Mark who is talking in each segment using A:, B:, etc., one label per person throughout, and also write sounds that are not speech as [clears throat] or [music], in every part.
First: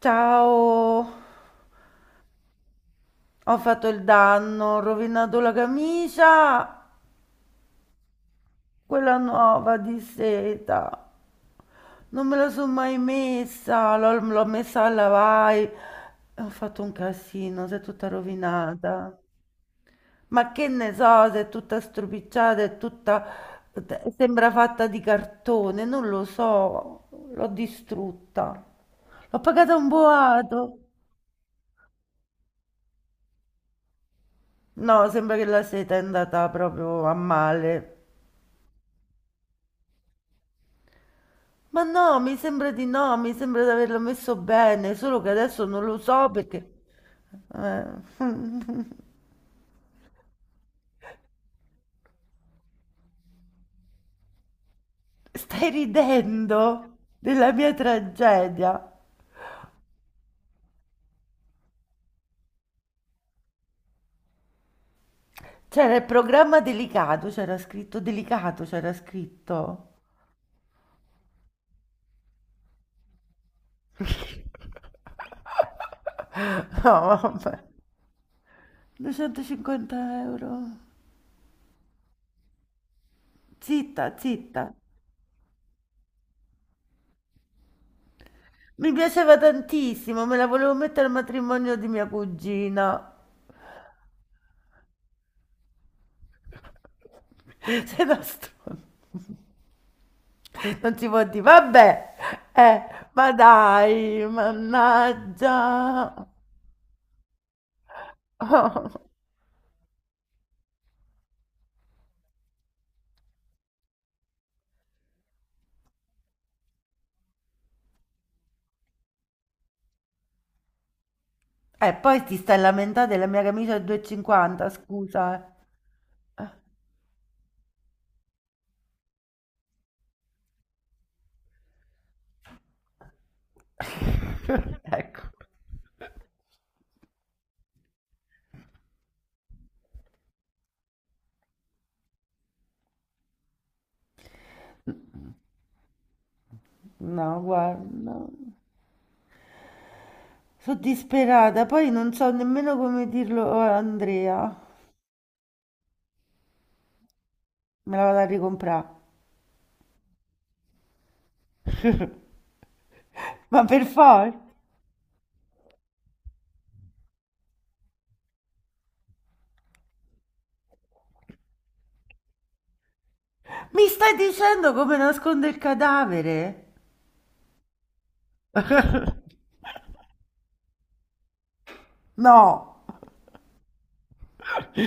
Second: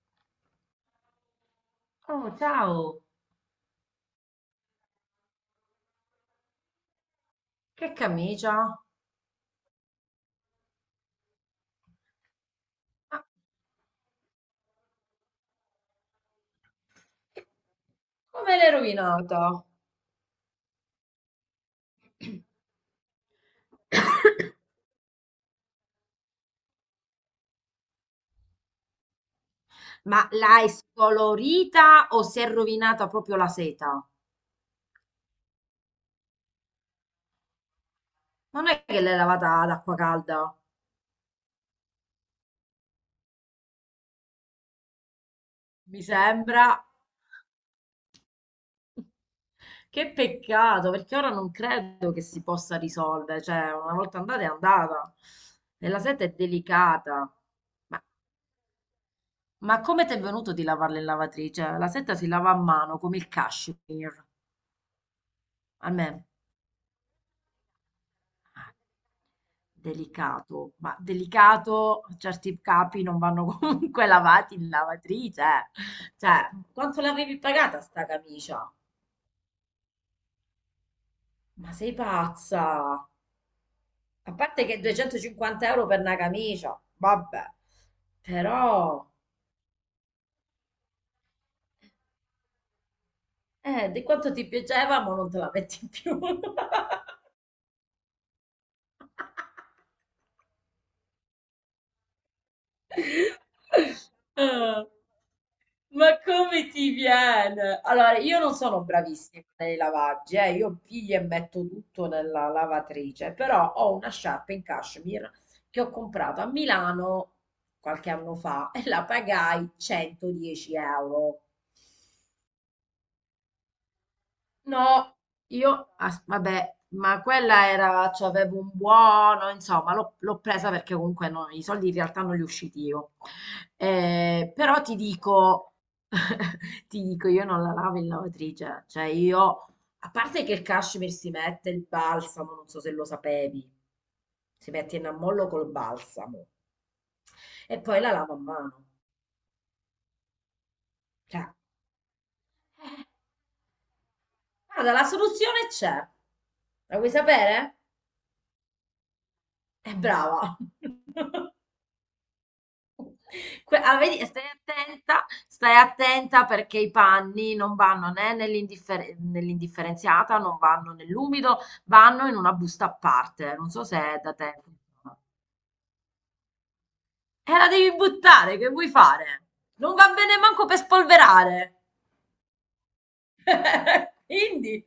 A: Ciao,
B: Oh, ciao!
A: ho fatto il danno, ho rovinato la camicia,
B: Che camicia?
A: quella nuova di seta. Non me la sono mai
B: Ma
A: messa, l'ho messa a lavare. Ho fatto un casino, si è tutta
B: come l'hai
A: rovinata.
B: rovinata?
A: Ma che ne so, se è tutta stropicciata, è tutta sembra fatta di cartone, non lo so, l'ho distrutta. L'ho pagata un
B: Ma l'hai
A: boato.
B: scolorita o si è rovinata proprio la seta?
A: No, sembra che la seta è andata proprio a male.
B: Non è che l'hai lavata ad acqua calda?
A: Ma no, mi sembra di no, mi sembra di averlo messo bene, solo che adesso non lo
B: Mi
A: so
B: sembra.
A: perché. Eh, [laughs]
B: Che peccato, perché ora non credo che si possa risolvere. Cioè, una volta andata è andata.
A: stai
B: E la seta è
A: ridendo
B: delicata.
A: della mia
B: Ma,
A: tragedia.
B: ma come ti è venuto di lavarla in lavatrice? La seta si lava a mano, come il cashmere,
A: C'era il
B: almeno.
A: programma delicato, c'era scritto delicato, c'era scritto.
B: Delicato, ma delicato, certi capi non vanno [laughs] comunque lavati in lavatrice. Eh. Cioè, quanto
A: No,
B: l'avevi
A: vabbè.
B: pagata sta camicia?
A: 250 euro.
B: Ma sei pazza!
A: Zitta,
B: A parte
A: zitta.
B: che 250 euro per una camicia, vabbè,
A: Mi
B: però,
A: piaceva tantissimo, me la volevo mettere al matrimonio di mia cugina.
B: di quanto ti piaceva, ma non te la metti più. [laughs]
A: [laughs] Sei da stronzo. [laughs] Non si può dire, vabbè, ma
B: [laughs]
A: dai,
B: Ah, ma
A: mannaggia.
B: come ti viene? Allora, io non sono
A: [laughs]
B: bravissima nei lavaggi, io piglio e metto tutto nella lavatrice, però ho una sciarpa in cashmere che ho comprato a Milano qualche anno fa e la pagai 110 euro.
A: E poi ti stai lamentando della mia camicia a 2,50,
B: No,
A: scusa.
B: io,
A: Eh.
B: vabbè, ma quella era, cioè avevo un buono, insomma, l'ho presa perché comunque no, i soldi in realtà non li ho usciti io. Però ti
A: Ecco,
B: dico, [laughs] ti dico, io non la lavo in lavatrice, cioè io, a parte che il cashmere si mette il balsamo, non so se lo sapevi, si mette in ammollo col balsamo
A: no,
B: e poi la
A: guarda.
B: lavo a mano.
A: Sono
B: Cioè,
A: disperata, poi non so nemmeno come dirlo a Andrea.
B: guarda, la soluzione c'è. La vuoi sapere?
A: Me la vado a ricomprare.
B: È brava.
A: Ma per
B: Ah, vedi,
A: forza.
B: stai attenta perché i panni non vanno né nell'indifferenziata, non vanno nell'umido, vanno in una busta a parte. Non so
A: Mi
B: se
A: stai
B: è da te.
A: dicendo come
B: Funziona.
A: nasconde il cadavere?
B: E la devi buttare, che vuoi
A: [laughs]
B: fare? Non va bene manco per spolverare.
A: No.
B: [laughs] Quindi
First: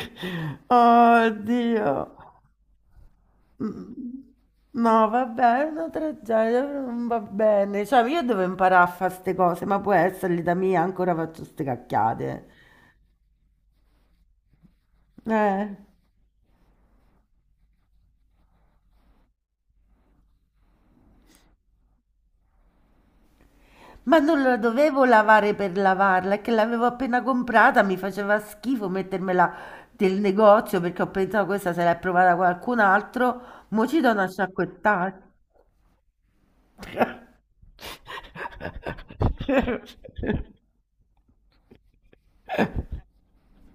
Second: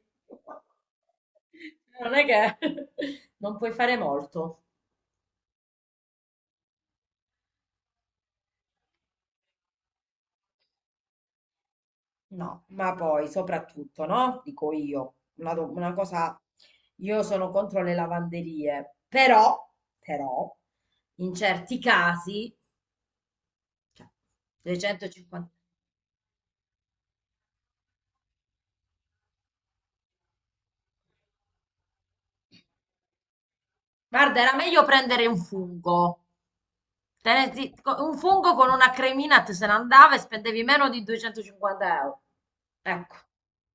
A: Oddio.
B: non è che [laughs] non puoi fare
A: Mhmm,
B: molto.
A: no vabbè, è una tragedia, però non va bene. Cioè, io devo imparare a fa' 'ste cose, ma può essere l'età mia, ancora faccio 'ste cacchiate.
B: No, ma poi soprattutto, no? Dico io, una,
A: Eh.
B: una cosa, io sono contro le lavanderie, però, in certi casi, cioè,
A: Ma non la dovevo
B: 250,
A: lavare per lavarla, è che l'avevo appena comprata, mi faceva schifo mettermela del negozio perché ho pensato questa se l'è provata qualcun altro, mo ci do una
B: guarda, era meglio
A: sciacquettata.
B: prendere un fungo. Te ne zi- co- Un fungo con una cremina te se ne andava e
A: [laughs]
B: spendevi meno di 250 euro. Ecco.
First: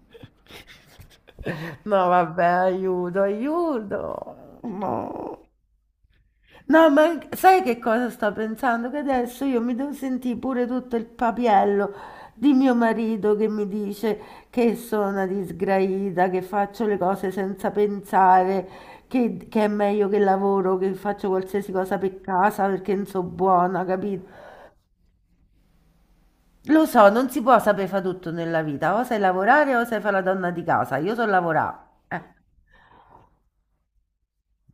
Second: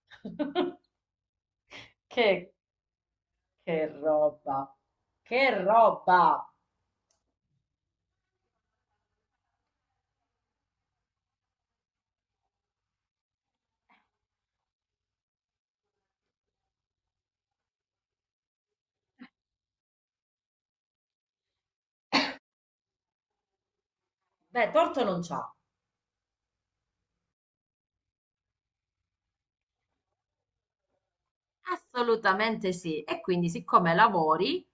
B: [laughs]
A: No vabbè,
B: Che,
A: aiuto,
B: che
A: aiuto.
B: roba,
A: No.
B: che roba.
A: No, ma sai che cosa sto pensando? Che adesso io mi devo sentire pure tutto il papiello di mio marito che mi dice che sono una disgraida, che faccio le cose senza pensare, che è meglio che lavoro, che faccio qualsiasi cosa per casa perché non so buona, capito?
B: Beh, torto non c'ha.
A: Lo so, non si può sapere fare tutto nella vita, o sai lavorare o sai fare la donna di casa. Io so lavorare. Eh.
B: Assolutamente sì. E quindi, siccome lavori,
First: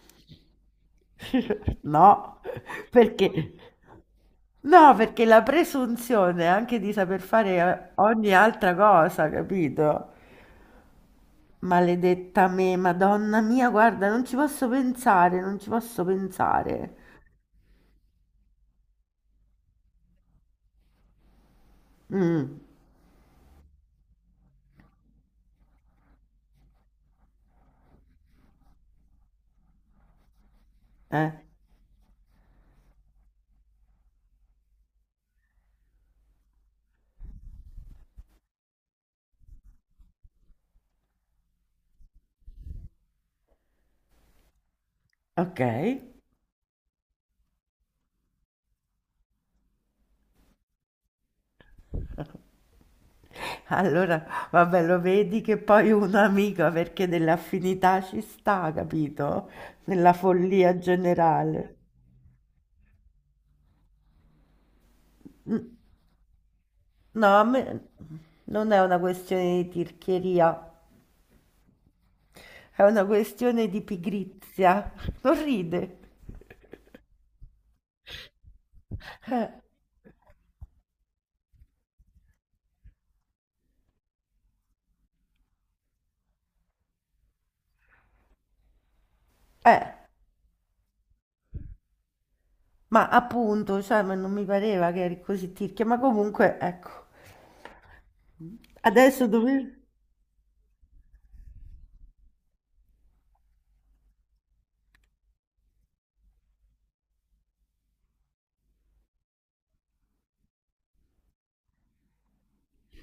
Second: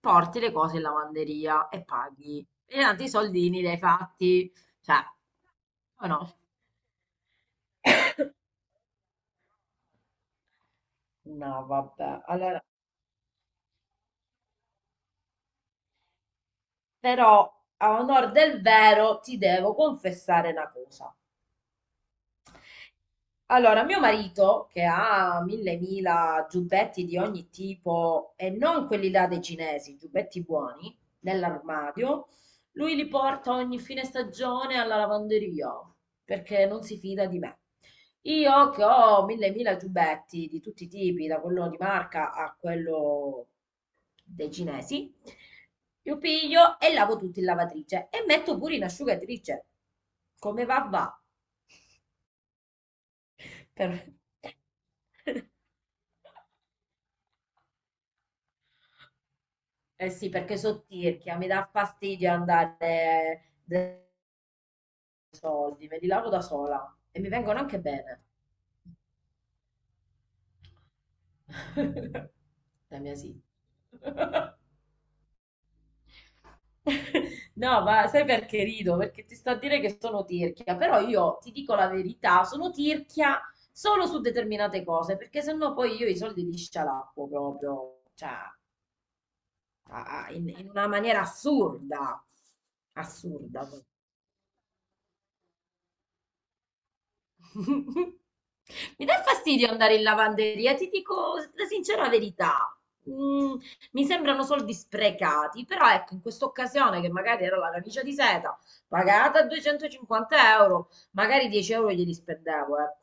B: porti le cose in lavanderia
A: [laughs]
B: e
A: No,
B: paghi. E tanti
A: perché?
B: soldini li hai fatti.
A: No,
B: Cioè,
A: perché la
B: o no?
A: presunzione anche di saper fare ogni altra cosa, capito?
B: No, vabbè.
A: Maledetta
B: Allora,
A: me, Madonna mia, guarda, non ci posso pensare, non ci posso pensare.
B: però a onor del vero ti devo confessare una cosa.
A: Mm,
B: Allora, mio marito, che ha mille mila giubbetti di ogni tipo, e non quelli là dei cinesi, giubbetti buoni,
A: eh,
B: nell'armadio, lui li porta ogni fine stagione alla lavanderia, perché non si fida di me. Io che ho mille mila giubbetti di tutti i tipi, da quello di marca a quello dei cinesi,
A: ok.
B: io piglio e lavo tutti in lavatrice e metto pure in asciugatrice. Come va va? Per-
A: Allora, vabbè, lo vedi che poi un'amica perché dell'affinità ci sta, capito?
B: Eh
A: Nella
B: sì, perché
A: follia
B: sottirchia, mi dà
A: generale.
B: fastidio andare dai soldi, me li lavo da sola e
A: No,
B: mi
A: a
B: vengono
A: me
B: anche bene.
A: non è una questione di tirchieria,
B: [laughs]
A: è
B: La
A: una
B: mia sì.
A: questione di
B: [laughs]
A: pigrizia. [laughs] Non ride.
B: No, ma sai perché rido? Perché ti
A: Eh,
B: sto a dire che sono tirchia, però io ti dico la verità, sono tirchia solo su determinate cose, perché sennò poi io i soldi li scialappo proprio, cioè,
A: eh,
B: in una maniera assurda,
A: ma
B: assurda.
A: appunto, cioè, ma non mi pareva che eri così tirchia, ma comunque, ecco,
B: [laughs] Mi dà
A: adesso
B: fastidio
A: dove
B: andare in lavanderia, ti dico la sincera verità. Mm, mi sembrano soldi sprecati, però ecco, in questa occasione che magari era la camicia di seta pagata 250 euro, magari 10 euro glieli spendevo, ecco,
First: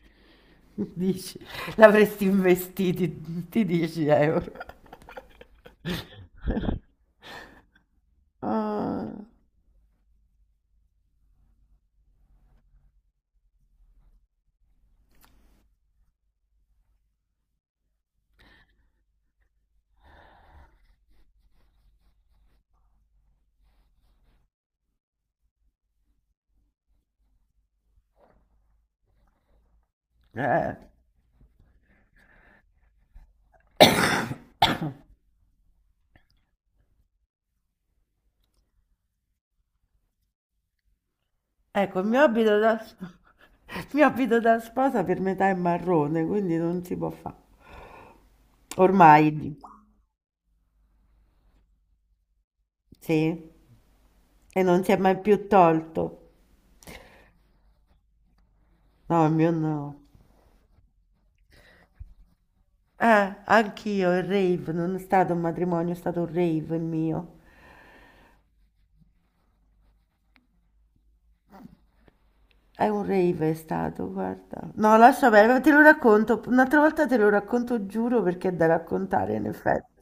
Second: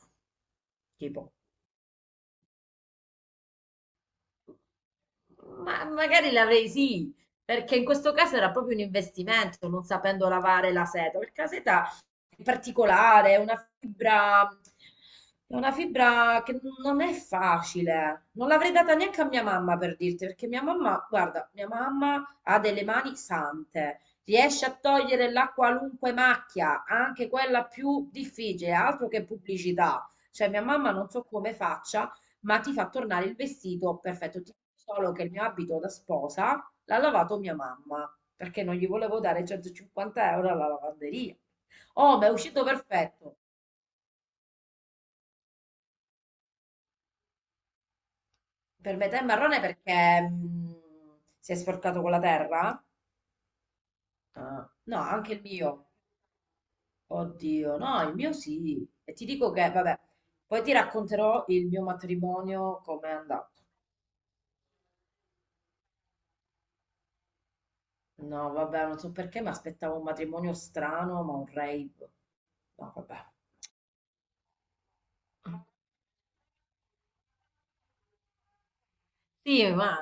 B: tipo.
A: dici, l'avresti investiti, ti 10 euro.
B: Ma magari l'avrei
A: [laughs]
B: sì, perché in questo caso era proprio un
A: Ah,
B: investimento, non sapendo lavare la seta, perché la seta è particolare, è una fibra che non è facile. Non l'avrei data neanche a mia mamma per dirti, perché mia mamma, guarda, mia mamma ha delle mani sante. Riesce a togliere la qualunque macchia, anche quella più difficile, altro che pubblicità. Cioè, mia
A: eh,
B: mamma non so come faccia, ma ti fa tornare il vestito perfetto. Ti dico solo che il mio abito da sposa l'ha lavato mia mamma, perché non gli volevo dare 150 euro alla lavanderia.
A: ecco, il
B: Oh,
A: mio
B: ma è
A: abito
B: uscito
A: da,
B: perfetto.
A: il mio abito da sposa per metà è marrone, quindi non si può fare.
B: Per metà
A: Ormai,
B: è marrone perché si è sporcato con la terra?
A: sì, e
B: Ah,
A: non si
B: no,
A: è mai
B: anche il
A: più
B: mio.
A: tolto.
B: Oddio, no, il mio sì. E
A: No,
B: ti
A: il mio
B: dico che,
A: no.
B: vabbè, poi ti racconterò il mio matrimonio come è andato.
A: Anch'io, il rave, non è stato un matrimonio, è stato un rave il mio.
B: No, vabbè, non so perché mi aspettavo un matrimonio strano, ma un rave.
A: È
B: No,
A: un
B: vabbè.
A: rave, è stato, guarda. No, lascia perdere, ma te lo racconto, un'altra volta te lo racconto, giuro, perché è da raccontare, in
B: Sì, ma
A: effetti.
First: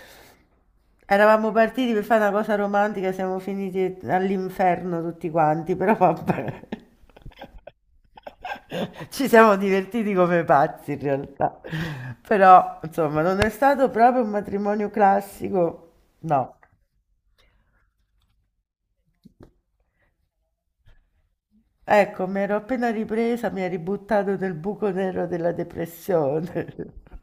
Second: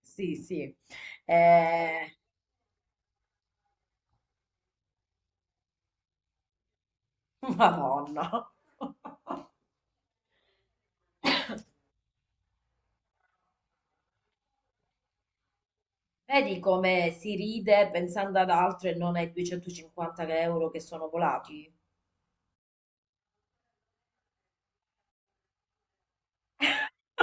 B: sì, sì.
A: Eravamo partiti per
B: Eh,
A: fare una cosa romantica, siamo finiti all'inferno tutti quanti, però vabbè.
B: [laughs] Madonna. [laughs]
A: [laughs] Ci siamo divertiti come pazzi in realtà. Però, insomma, non è stato proprio un matrimonio classico, no.
B: Vedi come si ride pensando ad altro e non ai 250 euro che sono volati?
A: Ecco, mi ero appena ripresa, mi ha ributtato nel buco nero della depressione.
B: [laughs]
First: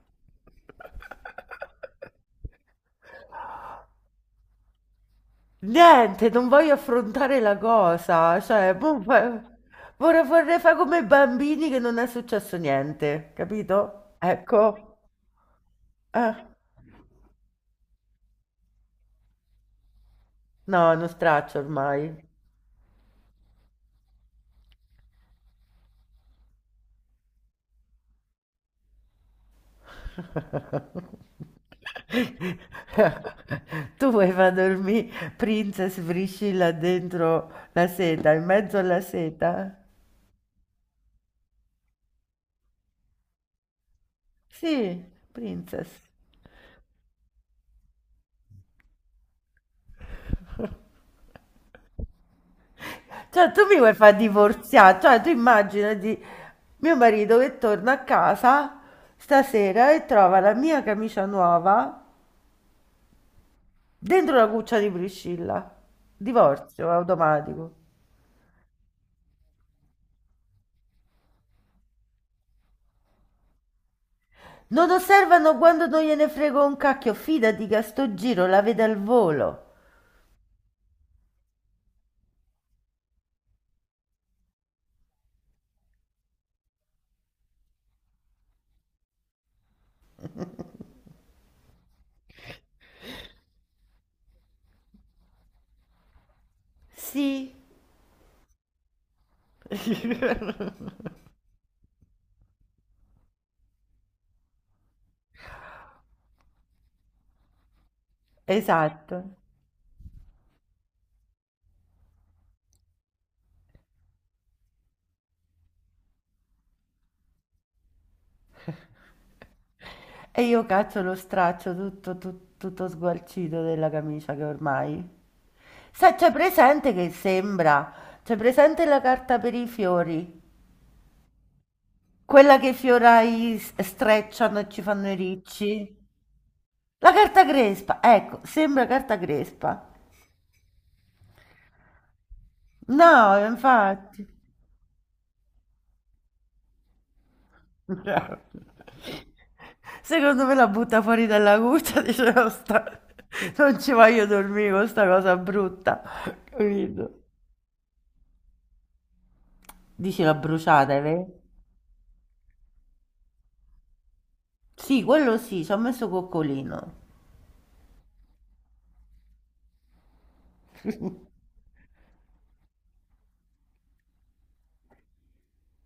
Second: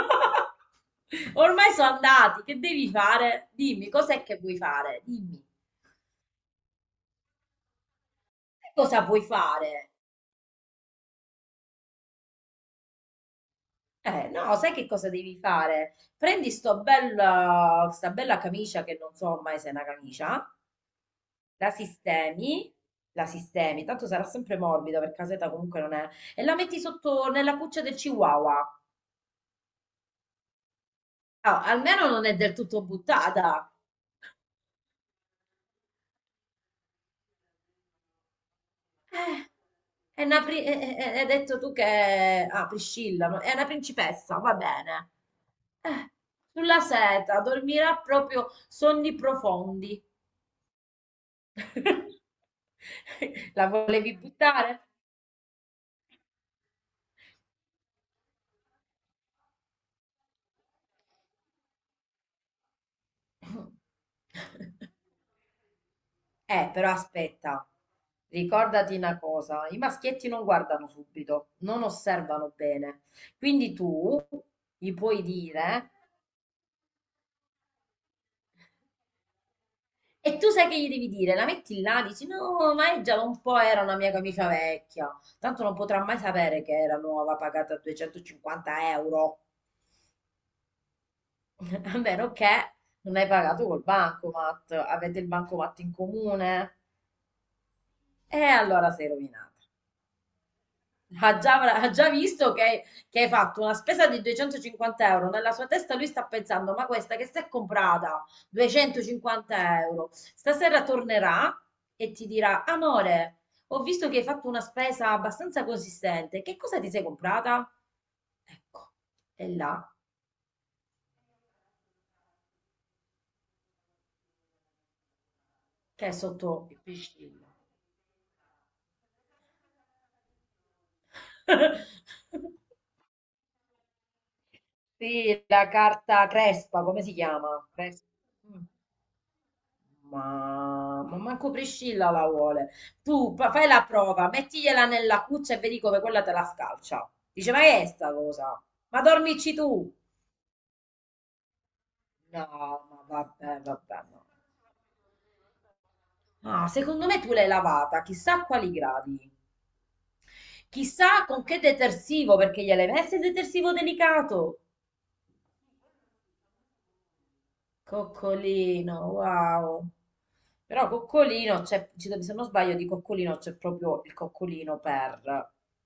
B: Ormai sono andati, che devi fare? Dimmi, cos'è che vuoi fare? Dimmi.
A: [laughs] Niente, non voglio affrontare la cosa,
B: Che
A: cioè, boh,
B: cosa vuoi fare?
A: vorrei, vorrei fare come i bambini che non è successo niente, capito?
B: No, sai che
A: Ecco,
B: cosa devi fare?
A: eh,
B: Prendi sto bella, sta bella camicia che non so ormai se è una camicia.
A: no, non straccio
B: La
A: ormai.
B: sistemi, la sistemi, tanto sarà sempre morbida perché caseta comunque non è, e la metti sotto nella cuccia del chihuahua. Ah, almeno non è del tutto
A: [laughs]
B: buttata.
A: Tu vuoi far dormire Princess Priscilla dentro la seta, in mezzo alla
B: Eh,
A: seta?
B: hai detto tu che. Ah, Priscilla, no? È una principessa, va
A: Sì,
B: bene.
A: Princess.
B: Eh, sulla seta, dormirà proprio sonni profondi. [laughs]
A: Cioè, tu
B: La
A: mi vuoi far
B: volevi buttare?
A: divorziare? Cioè, tu immaginati mio marito che torna a casa stasera e trova la mia camicia nuova dentro la cuccia di
B: [laughs]
A: Priscilla. Divorzio
B: Però aspetta,
A: automatico.
B: ricordati una cosa, i maschietti non guardano subito, non osservano bene. Quindi tu
A: Non
B: gli puoi
A: osservano quando
B: dire,
A: non gliene frego un cacchio, fidati che a sto giro la vede al volo.
B: e tu sai che gli devi dire, la metti là, dici no, ma è già da un po' era una mia camicia vecchia, tanto non potrà mai sapere che era nuova, pagata 250 euro, [laughs] a meno che non hai pagato col bancomat, avete il bancomat in comune,
A: Sì,
B: e allora sei rovinata. Ha già visto che hai fatto una spesa di 250 euro. Nella sua testa lui sta pensando: ma questa che si è comprata
A: esatto.
B: 250 euro, stasera tornerà e ti dirà: amore, ho visto che hai fatto una spesa abbastanza consistente. Che cosa ti sei comprata? Ecco, è là
A: E io caccio lo straccio tutto, tutto, tutto sgualcito della camicia che ormai.
B: che è
A: Sai, c'è
B: sotto il
A: presente che
B: piscino.
A: sembra. C'è presente la carta per i fiori?
B: [laughs]
A: Quella che i fiorai strecciano e ci fanno i
B: Sì, la
A: ricci.
B: carta crespa, come
A: La
B: si
A: carta
B: chiama?
A: crespa,
B: Crespa.
A: ecco,
B: Mm.
A: sembra carta crespa.
B: Ma manco Priscilla la vuole. Tu
A: No,
B: fai la
A: infatti.
B: prova,
A: [laughs]
B: mettigliela nella cuccia e vedi come quella te la scalcia. Dice, ma che è sta
A: Bravo.
B: cosa? Ma dormici tu.
A: Secondo me la butta fuori dalla cuccia, [laughs] dice,
B: No,
A: "No,
B: ma vabbè,
A: non ci
B: vabbè,
A: voglio
B: no.
A: dormire con sta cosa brutta." [laughs]
B: Ah, secondo me
A: Capito?
B: tu l'hai lavata, chissà a quali gradi.
A: Dici l'ha bruciata, è
B: Chissà
A: vero?
B: con che detersivo, perché gliel'hai messo il detersivo delicato.
A: Sì, quello sì, ci ho messo coccolino.
B: Coccolino, wow. Però
A: [laughs]
B: Coccolino, se non sbaglio, di Coccolino c'è proprio il Coccolino per.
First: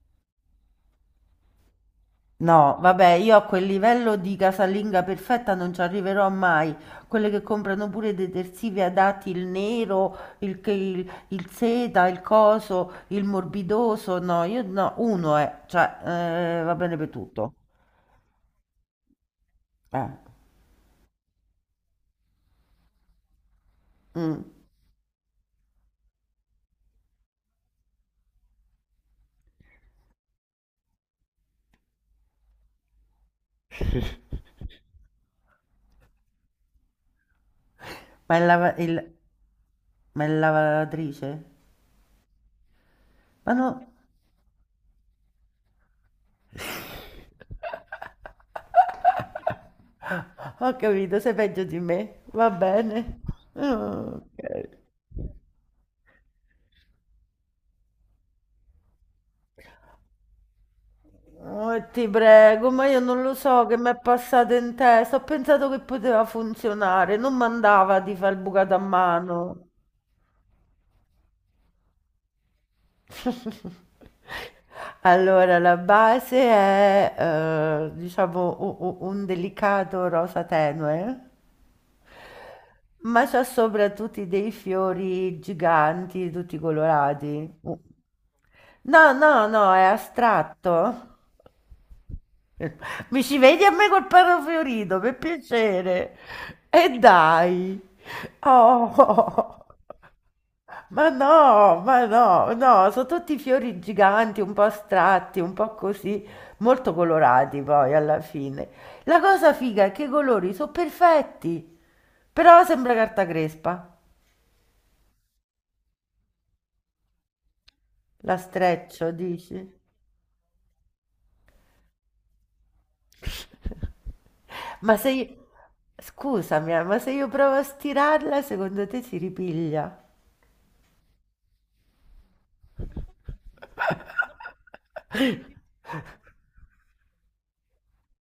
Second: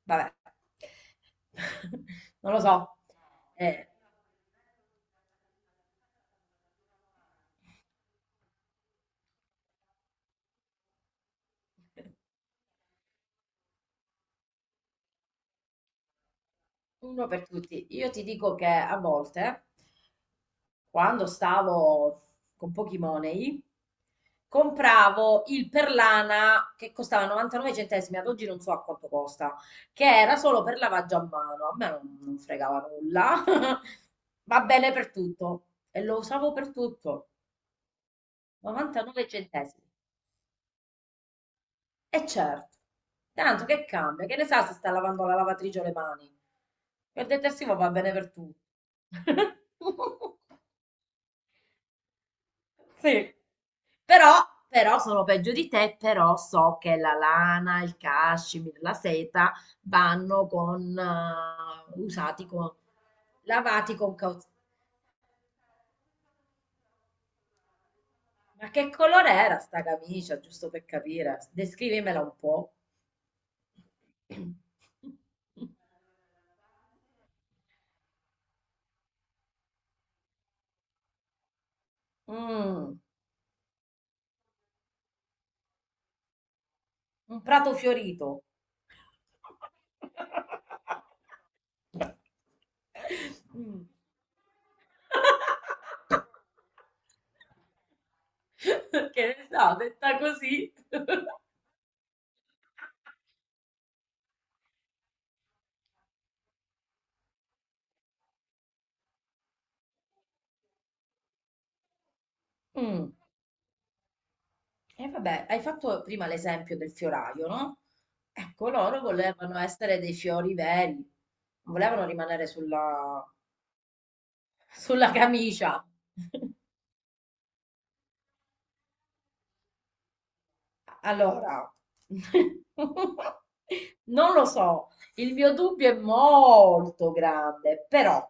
B: Vabbè, [laughs] non lo
A: No,
B: so.
A: vabbè, io a quel
B: Eh,
A: livello di casalinga perfetta non ci arriverò mai. Quelle che comprano pure i detersivi adatti, il nero, il, il seta, il coso, il morbidoso. No, io no, uno è, cioè, va bene per
B: uno per
A: tutto.
B: tutti. Io ti dico che a volte
A: Eh,
B: quando stavo con pochi money,
A: mm.
B: compravo il Perlana che costava 99 centesimi, ad oggi non so a quanto costa, che era solo per lavaggio a mano, a me non fregava nulla, [laughs] va bene per tutto e lo usavo per tutto,
A: Ma è
B: 99 centesimi.
A: ma è lavatrice?
B: E certo,
A: Ma
B: tanto
A: no.
B: che cambia, che ne sa se sta lavando la lavatrice o le mani.
A: [laughs]
B: Il detersivo va bene per tutto. [laughs]
A: Ho capito, sei peggio di me. Va bene.
B: Sì. Però
A: Ok.
B: però sono peggio di te, però so che la lana, il cashmere, la seta vanno con,
A: Oh, ti
B: usati
A: prego,
B: con,
A: ma io non lo so che mi
B: lavati
A: è
B: con cautela.
A: passato in testa. Ho pensato che poteva funzionare, non mandava di far il
B: Ma
A: bucato a
B: che colore era
A: mano.
B: sta camicia, giusto per capire? Descrivimela un po'.
A: [laughs] Allora,
B: [clears throat]
A: la base è, diciamo, un delicato rosa tenue,
B: Mm,
A: ma c'ha sopra tutti dei fiori giganti, tutti
B: un
A: colorati.
B: prato
A: No,
B: fiorito.
A: no, no, è astratto.
B: [laughs]
A: Mi ci vedi a
B: Mm.
A: me col perro fiorito, per piacere.
B: [laughs]
A: E dai.
B: Che ne
A: Oh,
B: so, detta così.
A: ma no, no, sono tutti fiori giganti, un po' astratti, un po' così, molto colorati poi alla fine. La cosa figa è che i colori sono perfetti, però sembra
B: Mm.
A: carta crespa.
B: E vabbè, hai fatto prima l'esempio del fioraio, no?
A: La
B: Ecco, loro
A: streccio,
B: volevano
A: dici?
B: essere dei fiori veri, non volevano rimanere sulla,
A: Ma se
B: sulla
A: io.
B: camicia. [laughs]
A: Scusami, ma se io provo a stirarla, secondo te si ripiglia?
B: Allora, [laughs] non lo so, il mio dubbio è
A: [laughs]
B: molto grande, però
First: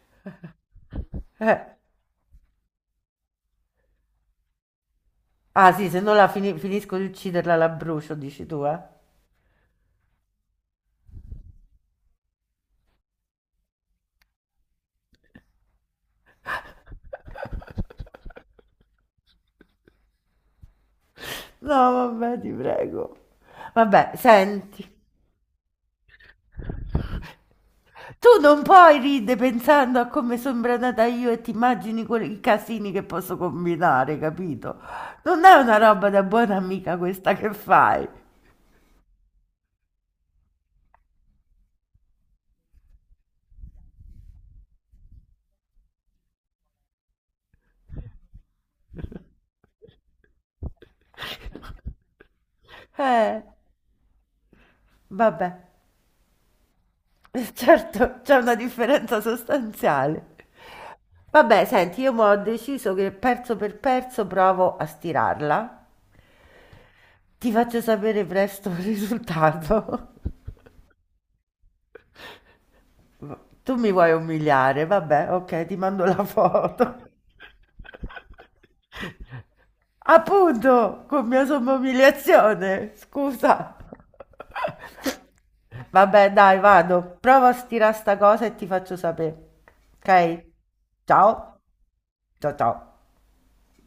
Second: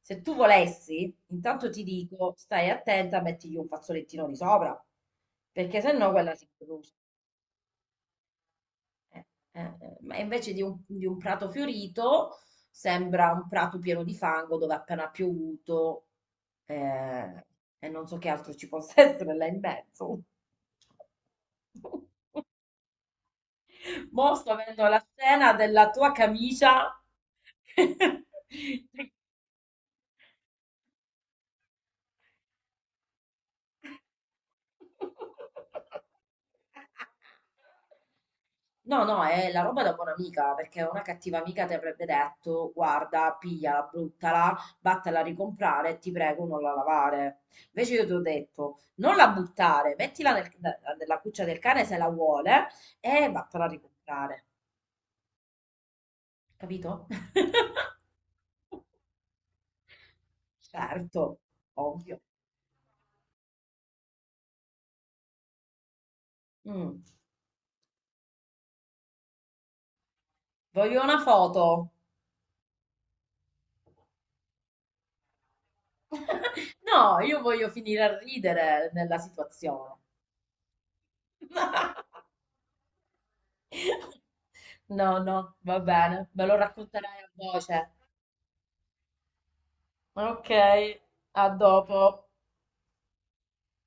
B: se tu volessi,
A: Eh,
B: intanto ti dico, stai attenta, mettigli un fazzolettino di sopra,
A: ah
B: perché
A: sì, se
B: sennò
A: no la
B: quella si brucia.
A: finisco di ucciderla, la brucio, dici tu, eh?
B: Eh, Ma invece di un, prato fiorito, sembra un prato pieno di fango dove ha appena piovuto, eh, e non so che altro ci possa [laughs] essere là in mezzo.
A: No,
B: [laughs]
A: vabbè, ti prego. Vabbè,
B: Mo' sto
A: senti,
B: avendo la scena della tua camicia.
A: tu non puoi ridere pensando a come sono branata io e ti immagini i casini che posso combinare, capito? Non è una roba da buona amica questa che fai.
B: No, no, è la roba da buona amica, perché una cattiva amica ti avrebbe detto, guarda, pigliala, bruttala, vattela a ricomprare e ti prego non la lavare. Invece io ti ho detto, non la buttare, mettila nella cuccia del cane se la vuole e
A: Eh,
B: vattela a ricomprare.
A: vabbè,
B: Capito? [laughs]
A: [laughs] certo, c'è una differenza sostanziale.
B: Certo,
A: Vabbè, senti, io
B: ovvio.
A: mo ho deciso che perso per perso provo a stirarla.
B: Mm.
A: Ti faccio sapere presto il risultato.
B: Voglio una foto.
A: Tu mi vuoi umiliare? Vabbè, ok, ti mando la foto.
B: [laughs] No, io voglio finire a ridere nella situazione.
A: Appunto, con mia somma umiliazione, scusa.
B: [laughs] No, no, va bene,
A: Vabbè,
B: me lo
A: dai, vado.
B: racconterai a
A: Prova a
B: voce.
A: stirare sta cosa e ti faccio sapere. Ok?
B: Ok, a
A: Ciao.
B: dopo.
A: Ciao ciao.